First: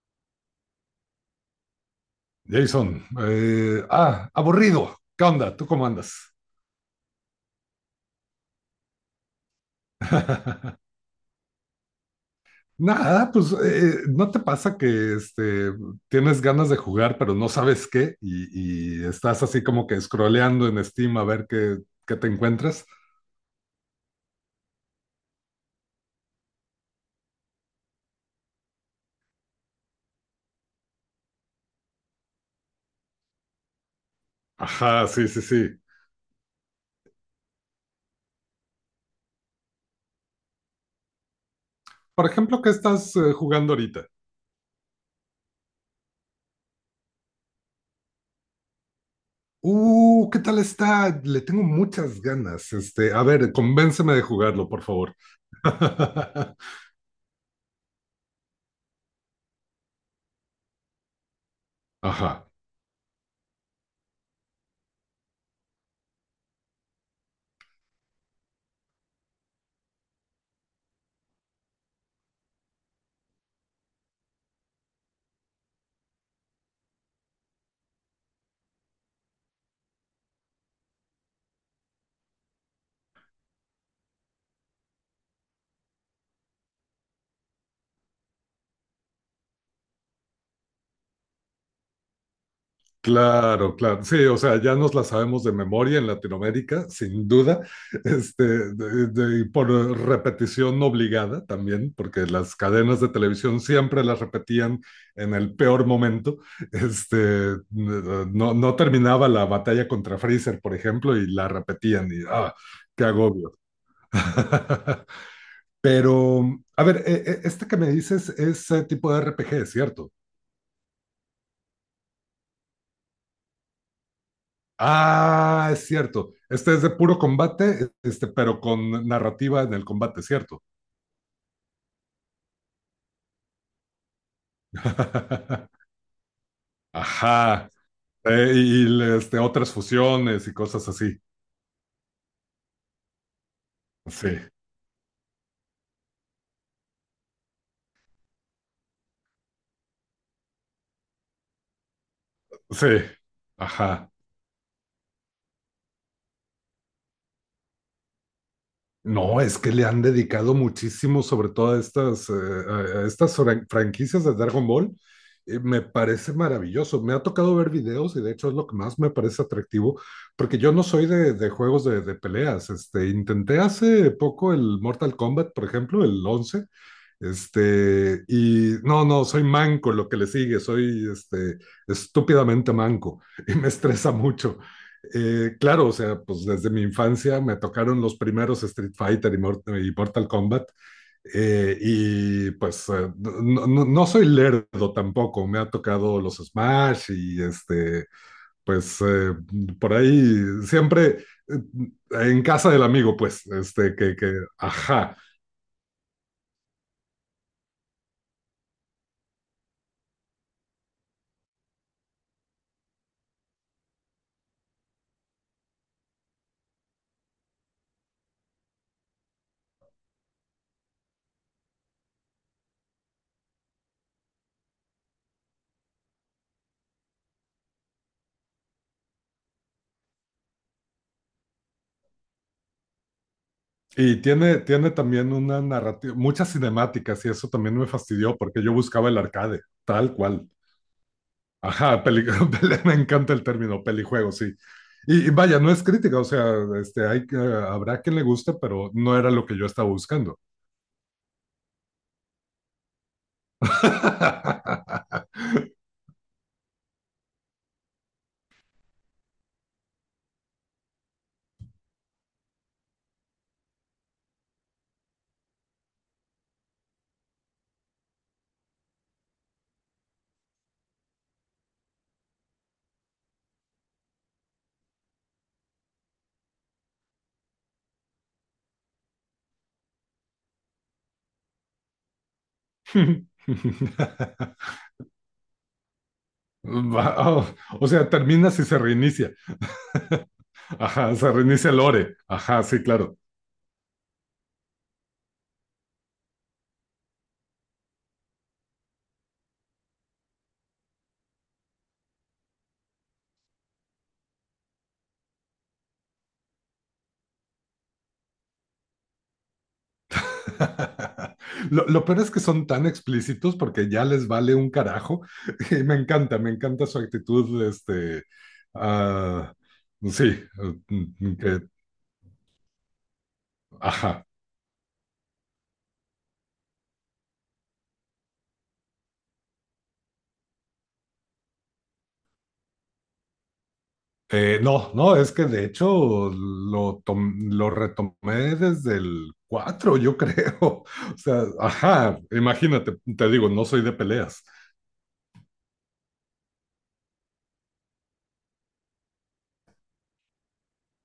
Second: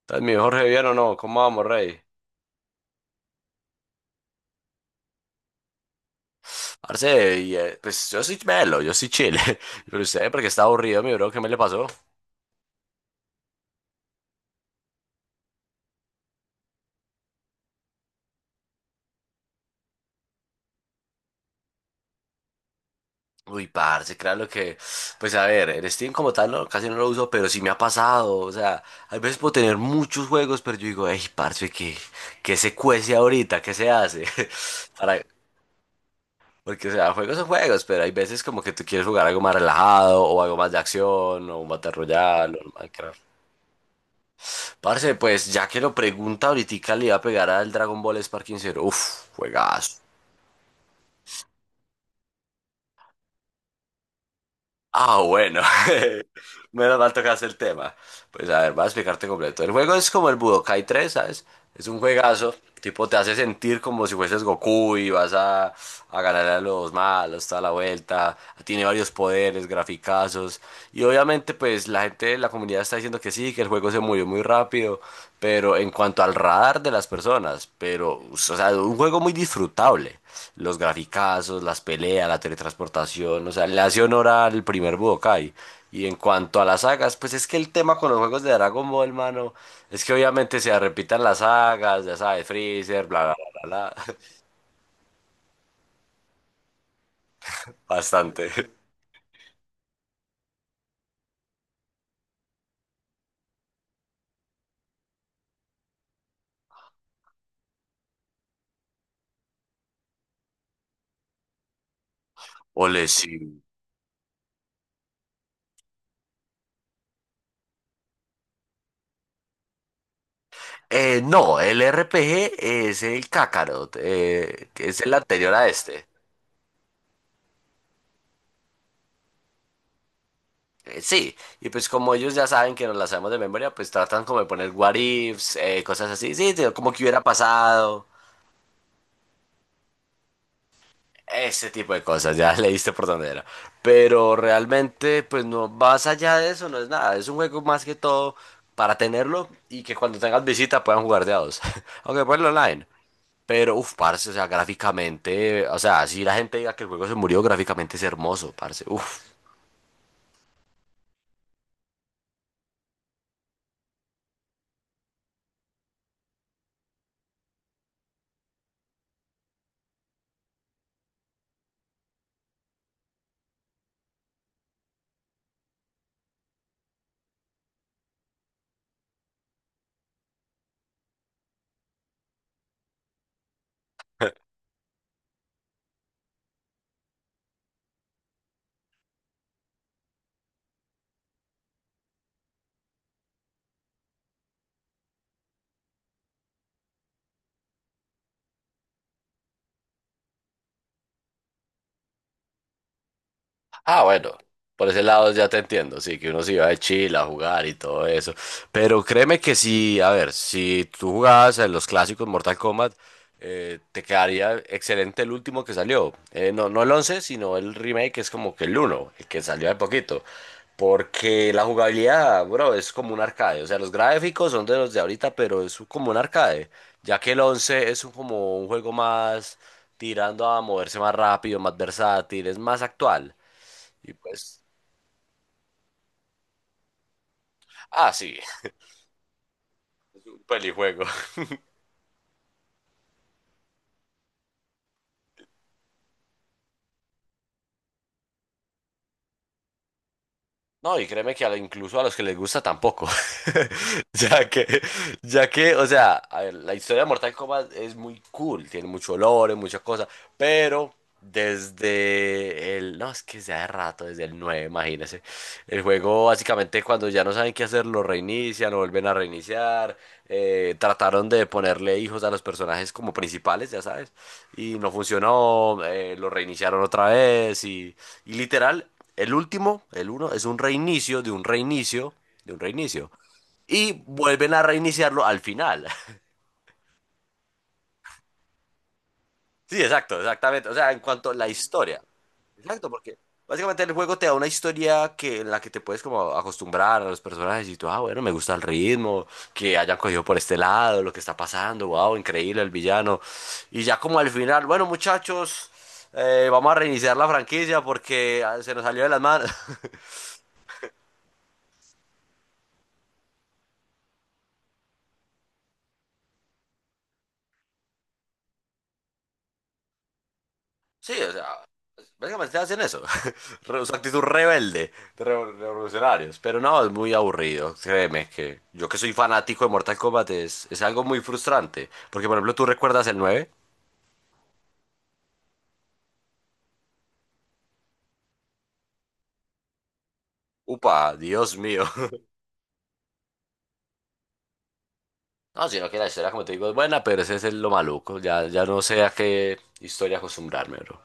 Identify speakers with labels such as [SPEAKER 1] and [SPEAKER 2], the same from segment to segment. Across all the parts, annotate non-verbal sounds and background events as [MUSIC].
[SPEAKER 1] ¿Estás mi Jorge bien o no? ¿Cómo vamos, rey?
[SPEAKER 2] Jason, aburrido. ¿Qué onda? ¿Tú cómo andas?
[SPEAKER 1] Parce, y, pues yo soy melo, yo soy chile. [LAUGHS] Pero usted, porque está
[SPEAKER 2] [LAUGHS]
[SPEAKER 1] aburrido, mi bro, ¿qué me le pasó?
[SPEAKER 2] Nada, pues ¿no te pasa que tienes ganas de jugar, pero no sabes qué? Y estás así como que scrolleando en Steam a ver qué te encuentras.
[SPEAKER 1] Uy, parce, claro que, pues a ver, el Steam como tal no, casi no lo uso, pero sí me ha pasado, o sea, a veces puedo tener muchos juegos, pero yo digo, ey parce, ¿qué se cuece ahorita? ¿Qué se hace? [LAUGHS]
[SPEAKER 2] Ajá,
[SPEAKER 1] Para,
[SPEAKER 2] sí, sí, sí.
[SPEAKER 1] porque, o sea, juegos son juegos, pero hay veces como que tú quieres jugar algo más relajado, o algo más de acción, o un Battle
[SPEAKER 2] Por
[SPEAKER 1] Royale,
[SPEAKER 2] ejemplo,
[SPEAKER 1] o
[SPEAKER 2] ¿qué
[SPEAKER 1] un
[SPEAKER 2] estás
[SPEAKER 1] Minecraft.
[SPEAKER 2] jugando ahorita?
[SPEAKER 1] Parce, pues ya que lo pregunta, ahorita le iba a pegar al Dragon Ball Sparking Zero. Uf, juegazo.
[SPEAKER 2] ¿Qué tal está? Le tengo muchas ganas. Este, a ver, convénceme de jugarlo, por favor.
[SPEAKER 1] Ah, bueno.
[SPEAKER 2] [LAUGHS]
[SPEAKER 1] [LAUGHS] Menos mal tocaste el tema. Pues a ver, voy a explicarte completo. El juego es como el Budokai tres, ¿sabes? Es un
[SPEAKER 2] Ajá.
[SPEAKER 1] juegazo. Tipo, te hace sentir como si fueses Goku y vas a ganar a los malos toda la vuelta. Tiene varios poderes, graficazos. Y obviamente, pues la gente, la comunidad está diciendo que sí, que el juego se murió muy rápido. Pero en cuanto al radar de las personas, pero, o sea, un juego muy disfrutable los graficazos, las peleas, la teletransportación, o sea, le hace honor al primer Budokai. Y en cuanto a las sagas, pues es que el tema con los juegos de Dragon Ball, mano, es que obviamente se repitan las sagas, ya sabes, Freezer, bla, bla,
[SPEAKER 2] Claro,
[SPEAKER 1] bla,
[SPEAKER 2] claro.
[SPEAKER 1] bla,
[SPEAKER 2] Sí, o sea, ya nos la sabemos de memoria en Latinoamérica, sin duda.
[SPEAKER 1] [LAUGHS]
[SPEAKER 2] [LAUGHS] este,
[SPEAKER 1] bastante.
[SPEAKER 2] y por repetición obligada también, porque las cadenas de televisión siempre las repetían en el peor momento. [LAUGHS] Este, no, no terminaba la batalla contra Freezer, por ejemplo, y la repetían y ¡ah, qué
[SPEAKER 1] Ole,
[SPEAKER 2] agobio!
[SPEAKER 1] sí.
[SPEAKER 2] [LAUGHS] Pero, a ver, este que me dices es tipo de RPG, ¿cierto?
[SPEAKER 1] No, el RPG es el Kakarot, que es el anterior a
[SPEAKER 2] Ah, es
[SPEAKER 1] este.
[SPEAKER 2] cierto. Este es de puro combate, este, pero con narrativa en el combate, ¿cierto?
[SPEAKER 1] Sí, y pues como ellos ya saben que nos la sabemos de memoria, pues tratan como de poner what ifs,
[SPEAKER 2] [LAUGHS]
[SPEAKER 1] cosas así, sí, sí, como que hubiera
[SPEAKER 2] Ajá.
[SPEAKER 1] pasado.
[SPEAKER 2] Este, otras fusiones y cosas así.
[SPEAKER 1] Ese tipo de cosas, ya [LAUGHS] leíste por dónde era.
[SPEAKER 2] Sí,
[SPEAKER 1] Pero realmente, pues no, más allá de eso, no es nada. Es un juego más que todo para tenerlo y que cuando tengas visita puedan jugar de a dos. [LAUGHS] Aunque ponlo online.
[SPEAKER 2] sí.
[SPEAKER 1] Pero, uff,
[SPEAKER 2] Ajá.
[SPEAKER 1] parce, o sea, gráficamente, o sea, si la gente diga que el juego se murió, gráficamente es hermoso, parce. Uff.
[SPEAKER 2] No, es que le han dedicado muchísimo, sobre todo a estas, a estas franquicias de Dragon Ball. Me parece maravilloso. Me ha tocado ver videos y de hecho es lo que más me parece atractivo, porque yo no soy de juegos de peleas. Este, intenté hace poco el Mortal Kombat, por ejemplo, el 11. Este, y no, no, soy manco lo que le sigue, soy este, estúpidamente manco [LAUGHS] y me estresa mucho. Claro, o sea, pues desde mi infancia me tocaron los primeros Street Fighter y, Mortal Kombat. No, no soy lerdo tampoco, me ha tocado los Smash y este, pues por ahí siempre eh, en casa del amigo, pues, este,
[SPEAKER 1] Ah, bueno, por ese
[SPEAKER 2] ajá.
[SPEAKER 1] lado ya te entiendo, sí, que uno se iba de Chile a jugar y todo eso. Pero créeme que sí, a ver, si tú jugabas en los clásicos Mortal Kombat, te quedaría excelente el último que salió. No, no el 11, sino el remake, que es como que el uno, el que salió hace poquito. Porque la jugabilidad, bro, es como un arcade. O sea, los gráficos son de los de ahorita, pero es como un arcade. Ya que el 11 es como un juego más tirando a moverse más rápido, más versátil, es más actual. Y
[SPEAKER 2] Y tiene,
[SPEAKER 1] pues,
[SPEAKER 2] tiene también una narrativa, muchas cinemáticas y eso también me
[SPEAKER 1] ah,
[SPEAKER 2] fastidió
[SPEAKER 1] sí,
[SPEAKER 2] porque yo buscaba el arcade, tal
[SPEAKER 1] un
[SPEAKER 2] cual.
[SPEAKER 1] pelijuego. [LAUGHS]
[SPEAKER 2] Ajá, peli- [LAUGHS] me encanta el término pelijuego, sí. Y vaya, no es crítica, o sea, este, habrá quien le guste, pero no era lo que yo estaba buscando.
[SPEAKER 1] No, y créeme que incluso a los que les gusta tampoco. [LAUGHS] Ya que,
[SPEAKER 2] [LAUGHS]
[SPEAKER 1] ya que, o sea, a ver, la historia de Mortal Kombat es muy cool, tiene mucho olor, muchas cosas, pero desde el, no, es que sea de rato, desde el 9 imagínense. El juego básicamente cuando ya no saben qué hacer, lo reinician, lo vuelven a reiniciar, trataron de ponerle hijos a los personajes como principales, ya sabes, y no funcionó, lo reiniciaron otra vez y... Y literal, el último, el uno, es un reinicio de un reinicio de un reinicio. Y vuelven a reiniciarlo al final. [LAUGHS]
[SPEAKER 2] Oh, o sea, termina si se reinicia.
[SPEAKER 1] Sí, exacto, exactamente. O sea, en
[SPEAKER 2] Ajá,
[SPEAKER 1] cuanto
[SPEAKER 2] se
[SPEAKER 1] a la
[SPEAKER 2] reinicia el
[SPEAKER 1] historia.
[SPEAKER 2] lore. Ajá, sí,
[SPEAKER 1] Exacto, porque
[SPEAKER 2] claro.
[SPEAKER 1] básicamente el juego te da una historia que, en la que te puedes como acostumbrar a los personajes y tú, ah, bueno, me gusta el ritmo, que hayan cogido por este lado, lo que está pasando, wow, increíble el villano. Y ya como al final, bueno, muchachos, vamos a reiniciar la franquicia porque ah, se nos salió de las manos. [LAUGHS]
[SPEAKER 2] [LAUGHS] Lo peor es que son tan explícitos porque ya les vale un carajo. [LAUGHS] Y me encanta su actitud, este, ah, sí,
[SPEAKER 1] Sí, o sea,
[SPEAKER 2] que,
[SPEAKER 1] básicamente hacen eso. Su actitud
[SPEAKER 2] ajá.
[SPEAKER 1] rebelde de revolucionarios. Pero no, es muy aburrido. Créeme que yo que soy fanático de Mortal Kombat es algo muy frustrante. Porque, por ejemplo, tú recuerdas el nueve.
[SPEAKER 2] No, no, es que de hecho lo retomé desde el 4, yo creo. [LAUGHS]
[SPEAKER 1] Upa,
[SPEAKER 2] O sea,
[SPEAKER 1] Dios mío. [LAUGHS]
[SPEAKER 2] ajá, imagínate, te digo, no soy de peleas.
[SPEAKER 1] No, sino que la historia, como te digo, es buena, pero ese es lo maluco. Ya, ya no sé a qué historia acostumbrarme, bro.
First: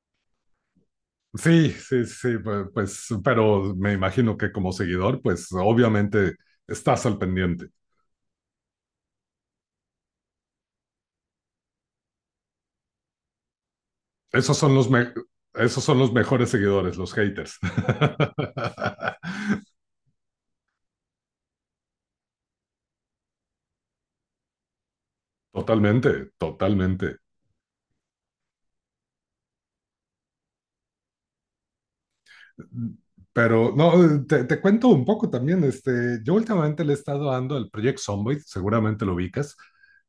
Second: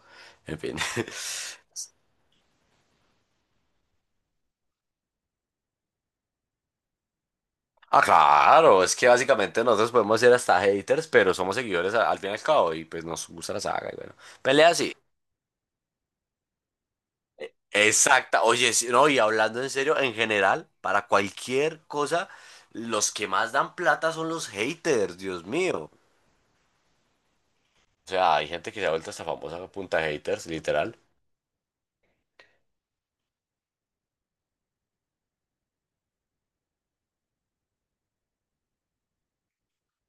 [SPEAKER 1] En fin. [LAUGHS]
[SPEAKER 2] Sí, sí, sí, pues, pero me imagino que como seguidor, pues obviamente estás al pendiente.
[SPEAKER 1] Ah, claro, es que básicamente nosotros podemos ser hasta haters, pero somos seguidores al fin y al cabo. Y pues nos gusta la saga. Y bueno,
[SPEAKER 2] Esos
[SPEAKER 1] pelea
[SPEAKER 2] son los,
[SPEAKER 1] sí.
[SPEAKER 2] me- Esos son los mejores seguidores, los haters.
[SPEAKER 1] Exacta. Oye, sí, no, y hablando en
[SPEAKER 2] [LAUGHS]
[SPEAKER 1] serio, en general, para cualquier cosa, los que más dan plata son los haters, Dios mío.
[SPEAKER 2] Totalmente, totalmente.
[SPEAKER 1] O sea, hay gente que se ha vuelto hasta famosa a punta de haters, literal.
[SPEAKER 2] Pero no, te cuento un poco también. Este, yo últimamente le he estado dando al Project Zomboid, seguramente lo ubicas.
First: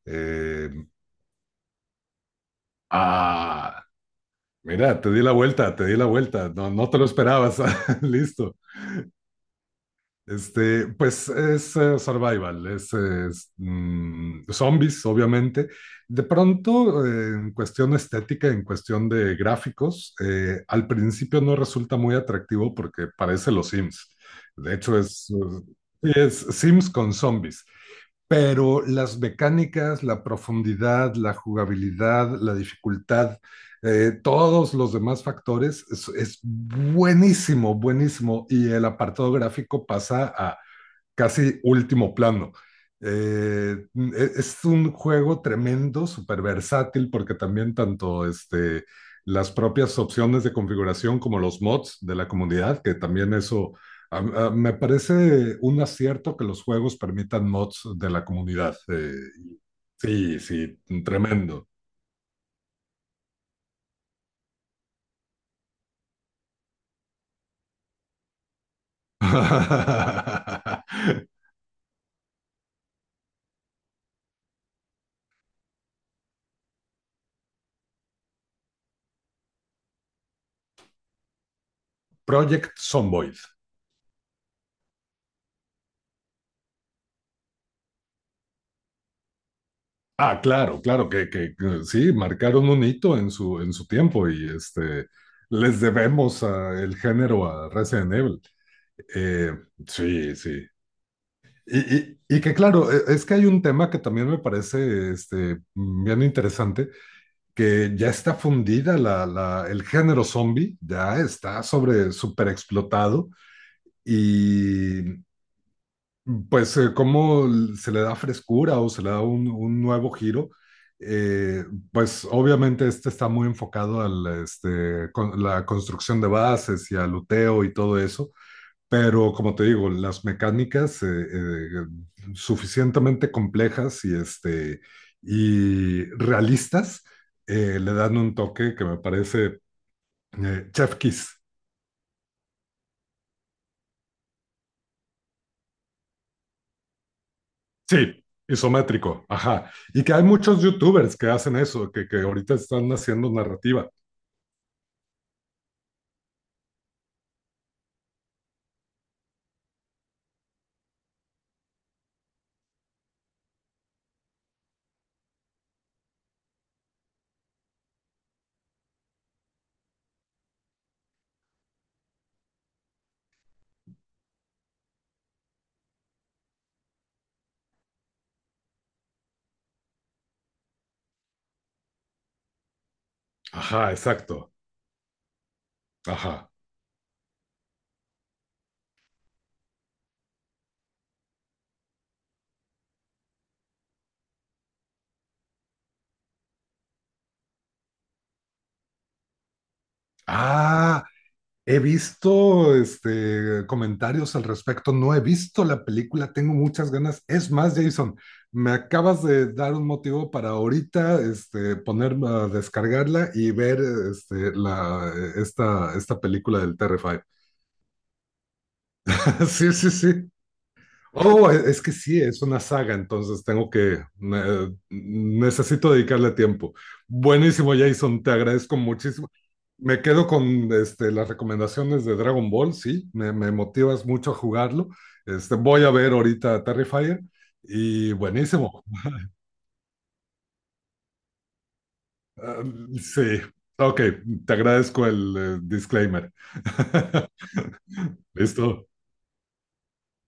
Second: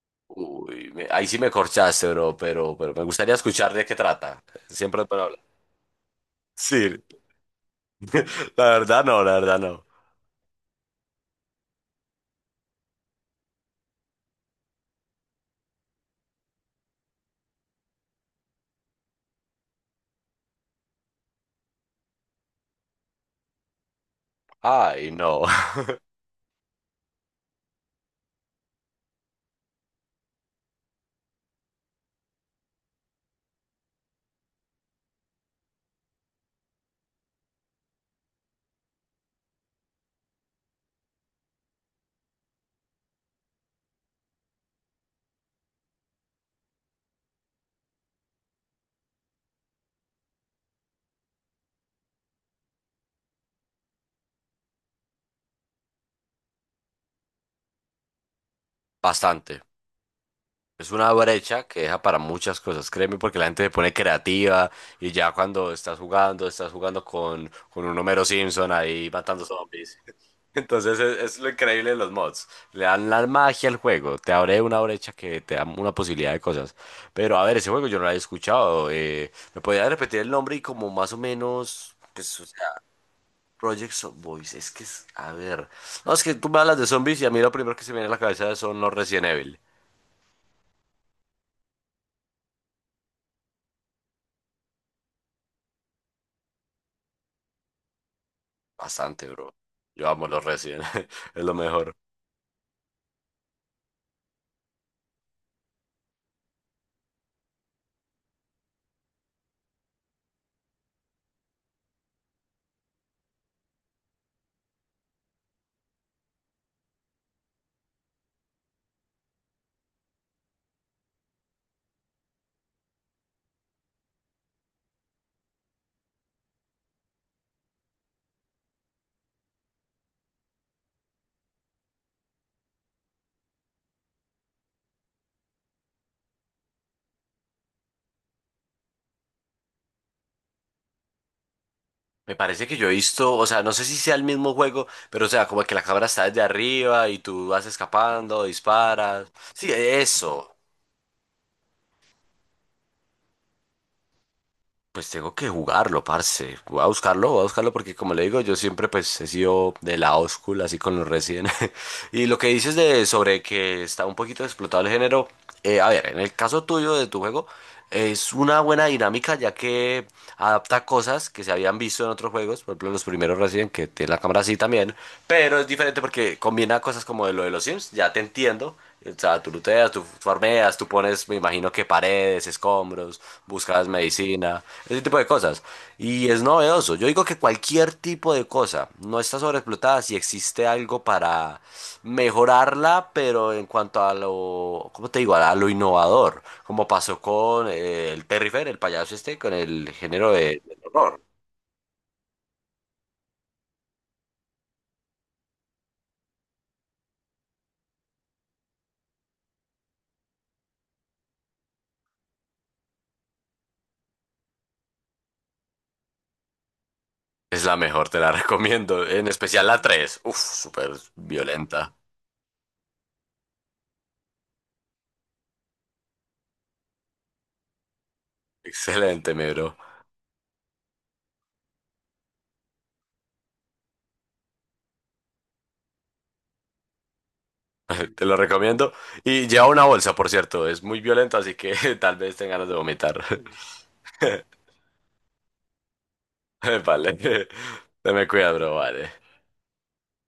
[SPEAKER 2] Eh,
[SPEAKER 1] Uy, ahí sí me corchaste, bro, pero me gustaría escuchar de
[SPEAKER 2] ah,
[SPEAKER 1] qué trata.
[SPEAKER 2] mira,
[SPEAKER 1] Siempre es
[SPEAKER 2] te di
[SPEAKER 1] bueno
[SPEAKER 2] la
[SPEAKER 1] hablar.
[SPEAKER 2] vuelta, te di la vuelta. No, no te
[SPEAKER 1] Sí,
[SPEAKER 2] lo esperabas. [LAUGHS] Listo.
[SPEAKER 1] [LAUGHS] la verdad no, la verdad no.
[SPEAKER 2] Este, pues es survival, zombies, obviamente. De pronto, en cuestión estética, en cuestión de gráficos, al principio no resulta muy atractivo porque parece los Sims. De hecho,
[SPEAKER 1] Ay, no. [LAUGHS]
[SPEAKER 2] es Sims con zombies, pero las mecánicas, la profundidad, la jugabilidad, la dificultad, todos los demás factores, es buenísimo, buenísimo. Y el apartado gráfico pasa a casi último plano. Eh, es un juego tremendo, súper versátil, porque también tanto este, las propias opciones de configuración como los mods de la comunidad, que también eso a- me parece un acierto que los juegos permitan mods de la comunidad.
[SPEAKER 1] Bastante.
[SPEAKER 2] Sí, sí,
[SPEAKER 1] Es una brecha
[SPEAKER 2] tremendo.
[SPEAKER 1] que deja para muchas cosas, créeme, porque la gente se pone creativa y ya cuando estás jugando con un Homero Simpson ahí matando zombies. [LAUGHS] Entonces es,
[SPEAKER 2] [LAUGHS]
[SPEAKER 1] es lo increíble de los mods. Le dan la magia al juego, te abre una brecha que te da una posibilidad de cosas. Pero a ver, ese juego yo no lo había escuchado. ¿Me podía repetir el nombre y como más o menos, pues, o sea,
[SPEAKER 2] Project Zomboid.
[SPEAKER 1] Project Zomboid? Es que es, a ver. No, es que tú me hablas de zombies y a mí lo primero que se me viene a la cabeza son los Resident Evil.
[SPEAKER 2] Ah, claro, claro, que sí, marcaron un hito en en su tiempo y este, les debemos el género a Resident Evil.
[SPEAKER 1] Bastante,
[SPEAKER 2] Eh,
[SPEAKER 1] bro. Yo amo
[SPEAKER 2] sí,
[SPEAKER 1] los
[SPEAKER 2] sí.
[SPEAKER 1] Resident. [LAUGHS] Es lo
[SPEAKER 2] Y,
[SPEAKER 1] mejor.
[SPEAKER 2] y- y que claro, es que hay un tema que también me parece este, bien interesante, que ya está fundida el género zombie, ya está sobre, súper explotado y pues cómo se le da frescura o se le da un nuevo giro. Eh, pues obviamente este está muy enfocado a la, este, la construcción de bases y al uteo y todo eso, pero como te digo, las mecánicas suficientemente complejas y, este, y realistas, le dan un toque que me parece chef kiss.
[SPEAKER 1] Me parece que yo he visto, o sea, no sé si sea el mismo juego, pero o sea, como que la cámara está desde arriba y tú vas
[SPEAKER 2] Sí,
[SPEAKER 1] escapando,
[SPEAKER 2] isométrico,
[SPEAKER 1] disparas. Sí,
[SPEAKER 2] ajá. Y que hay
[SPEAKER 1] eso.
[SPEAKER 2] muchos youtubers que hacen eso, que ahorita están haciendo narrativa.
[SPEAKER 1] Pues tengo que jugarlo, parce. Voy a buscarlo porque como le digo, yo siempre pues he sido de la oscula así con los Resident. [LAUGHS] Y lo que dices de sobre que está un poquito explotado el género, a ver, en el caso tuyo de tu juego, es una buena dinámica ya que adapta cosas que se habían visto en otros juegos, por ejemplo los primeros Resident que tiene la cámara así también, pero es diferente porque combina cosas como de lo de los Sims, ya te entiendo, o sea, tú looteas, tú farmeas, tú pones, me imagino que paredes, escombros, buscas
[SPEAKER 2] Ajá, exacto.
[SPEAKER 1] medicina, ese tipo de cosas. Y es
[SPEAKER 2] Ajá.
[SPEAKER 1] novedoso. Yo digo que cualquier tipo de cosa no está sobreexplotada si existe algo para mejorarla, pero en cuanto a lo, ¿cómo te digo? A lo innovador, como pasó con el Terry Fair, el payaso este, con el género del
[SPEAKER 2] Ah,
[SPEAKER 1] horror.
[SPEAKER 2] he visto este, comentarios al respecto. No he visto la película, tengo muchas ganas. Es más, Jason, me acabas de dar un motivo para ahorita este, poner a descargarla y ver este, esta película del terrifier.
[SPEAKER 1] Es la mejor, te la recomiendo, en
[SPEAKER 2] [LAUGHS]
[SPEAKER 1] especial
[SPEAKER 2] Sí,
[SPEAKER 1] la
[SPEAKER 2] sí, sí.
[SPEAKER 1] tres. Uf, súper
[SPEAKER 2] Oh, es que
[SPEAKER 1] violenta.
[SPEAKER 2] sí, es una saga, entonces tengo necesito dedicarle tiempo. Buenísimo, Jason, te agradezco muchísimo.
[SPEAKER 1] Excelente, mi bro.
[SPEAKER 2] Me quedo con este, las recomendaciones de Dragon Ball, sí, me motivas mucho a jugarlo. Este, voy a ver ahorita Terrifier y
[SPEAKER 1] [LAUGHS] Te lo
[SPEAKER 2] buenísimo.
[SPEAKER 1] recomiendo. Y lleva una bolsa, por cierto. Es muy violento, así que [LAUGHS] tal vez tengas
[SPEAKER 2] Ah,
[SPEAKER 1] ganas de vomitar.
[SPEAKER 2] sí, ok, te agradezco el disclaimer.
[SPEAKER 1] [LAUGHS] Vale. [LAUGHS]
[SPEAKER 2] [LAUGHS]
[SPEAKER 1] Te me cuidas, bro.
[SPEAKER 2] Listo.
[SPEAKER 1] Vale.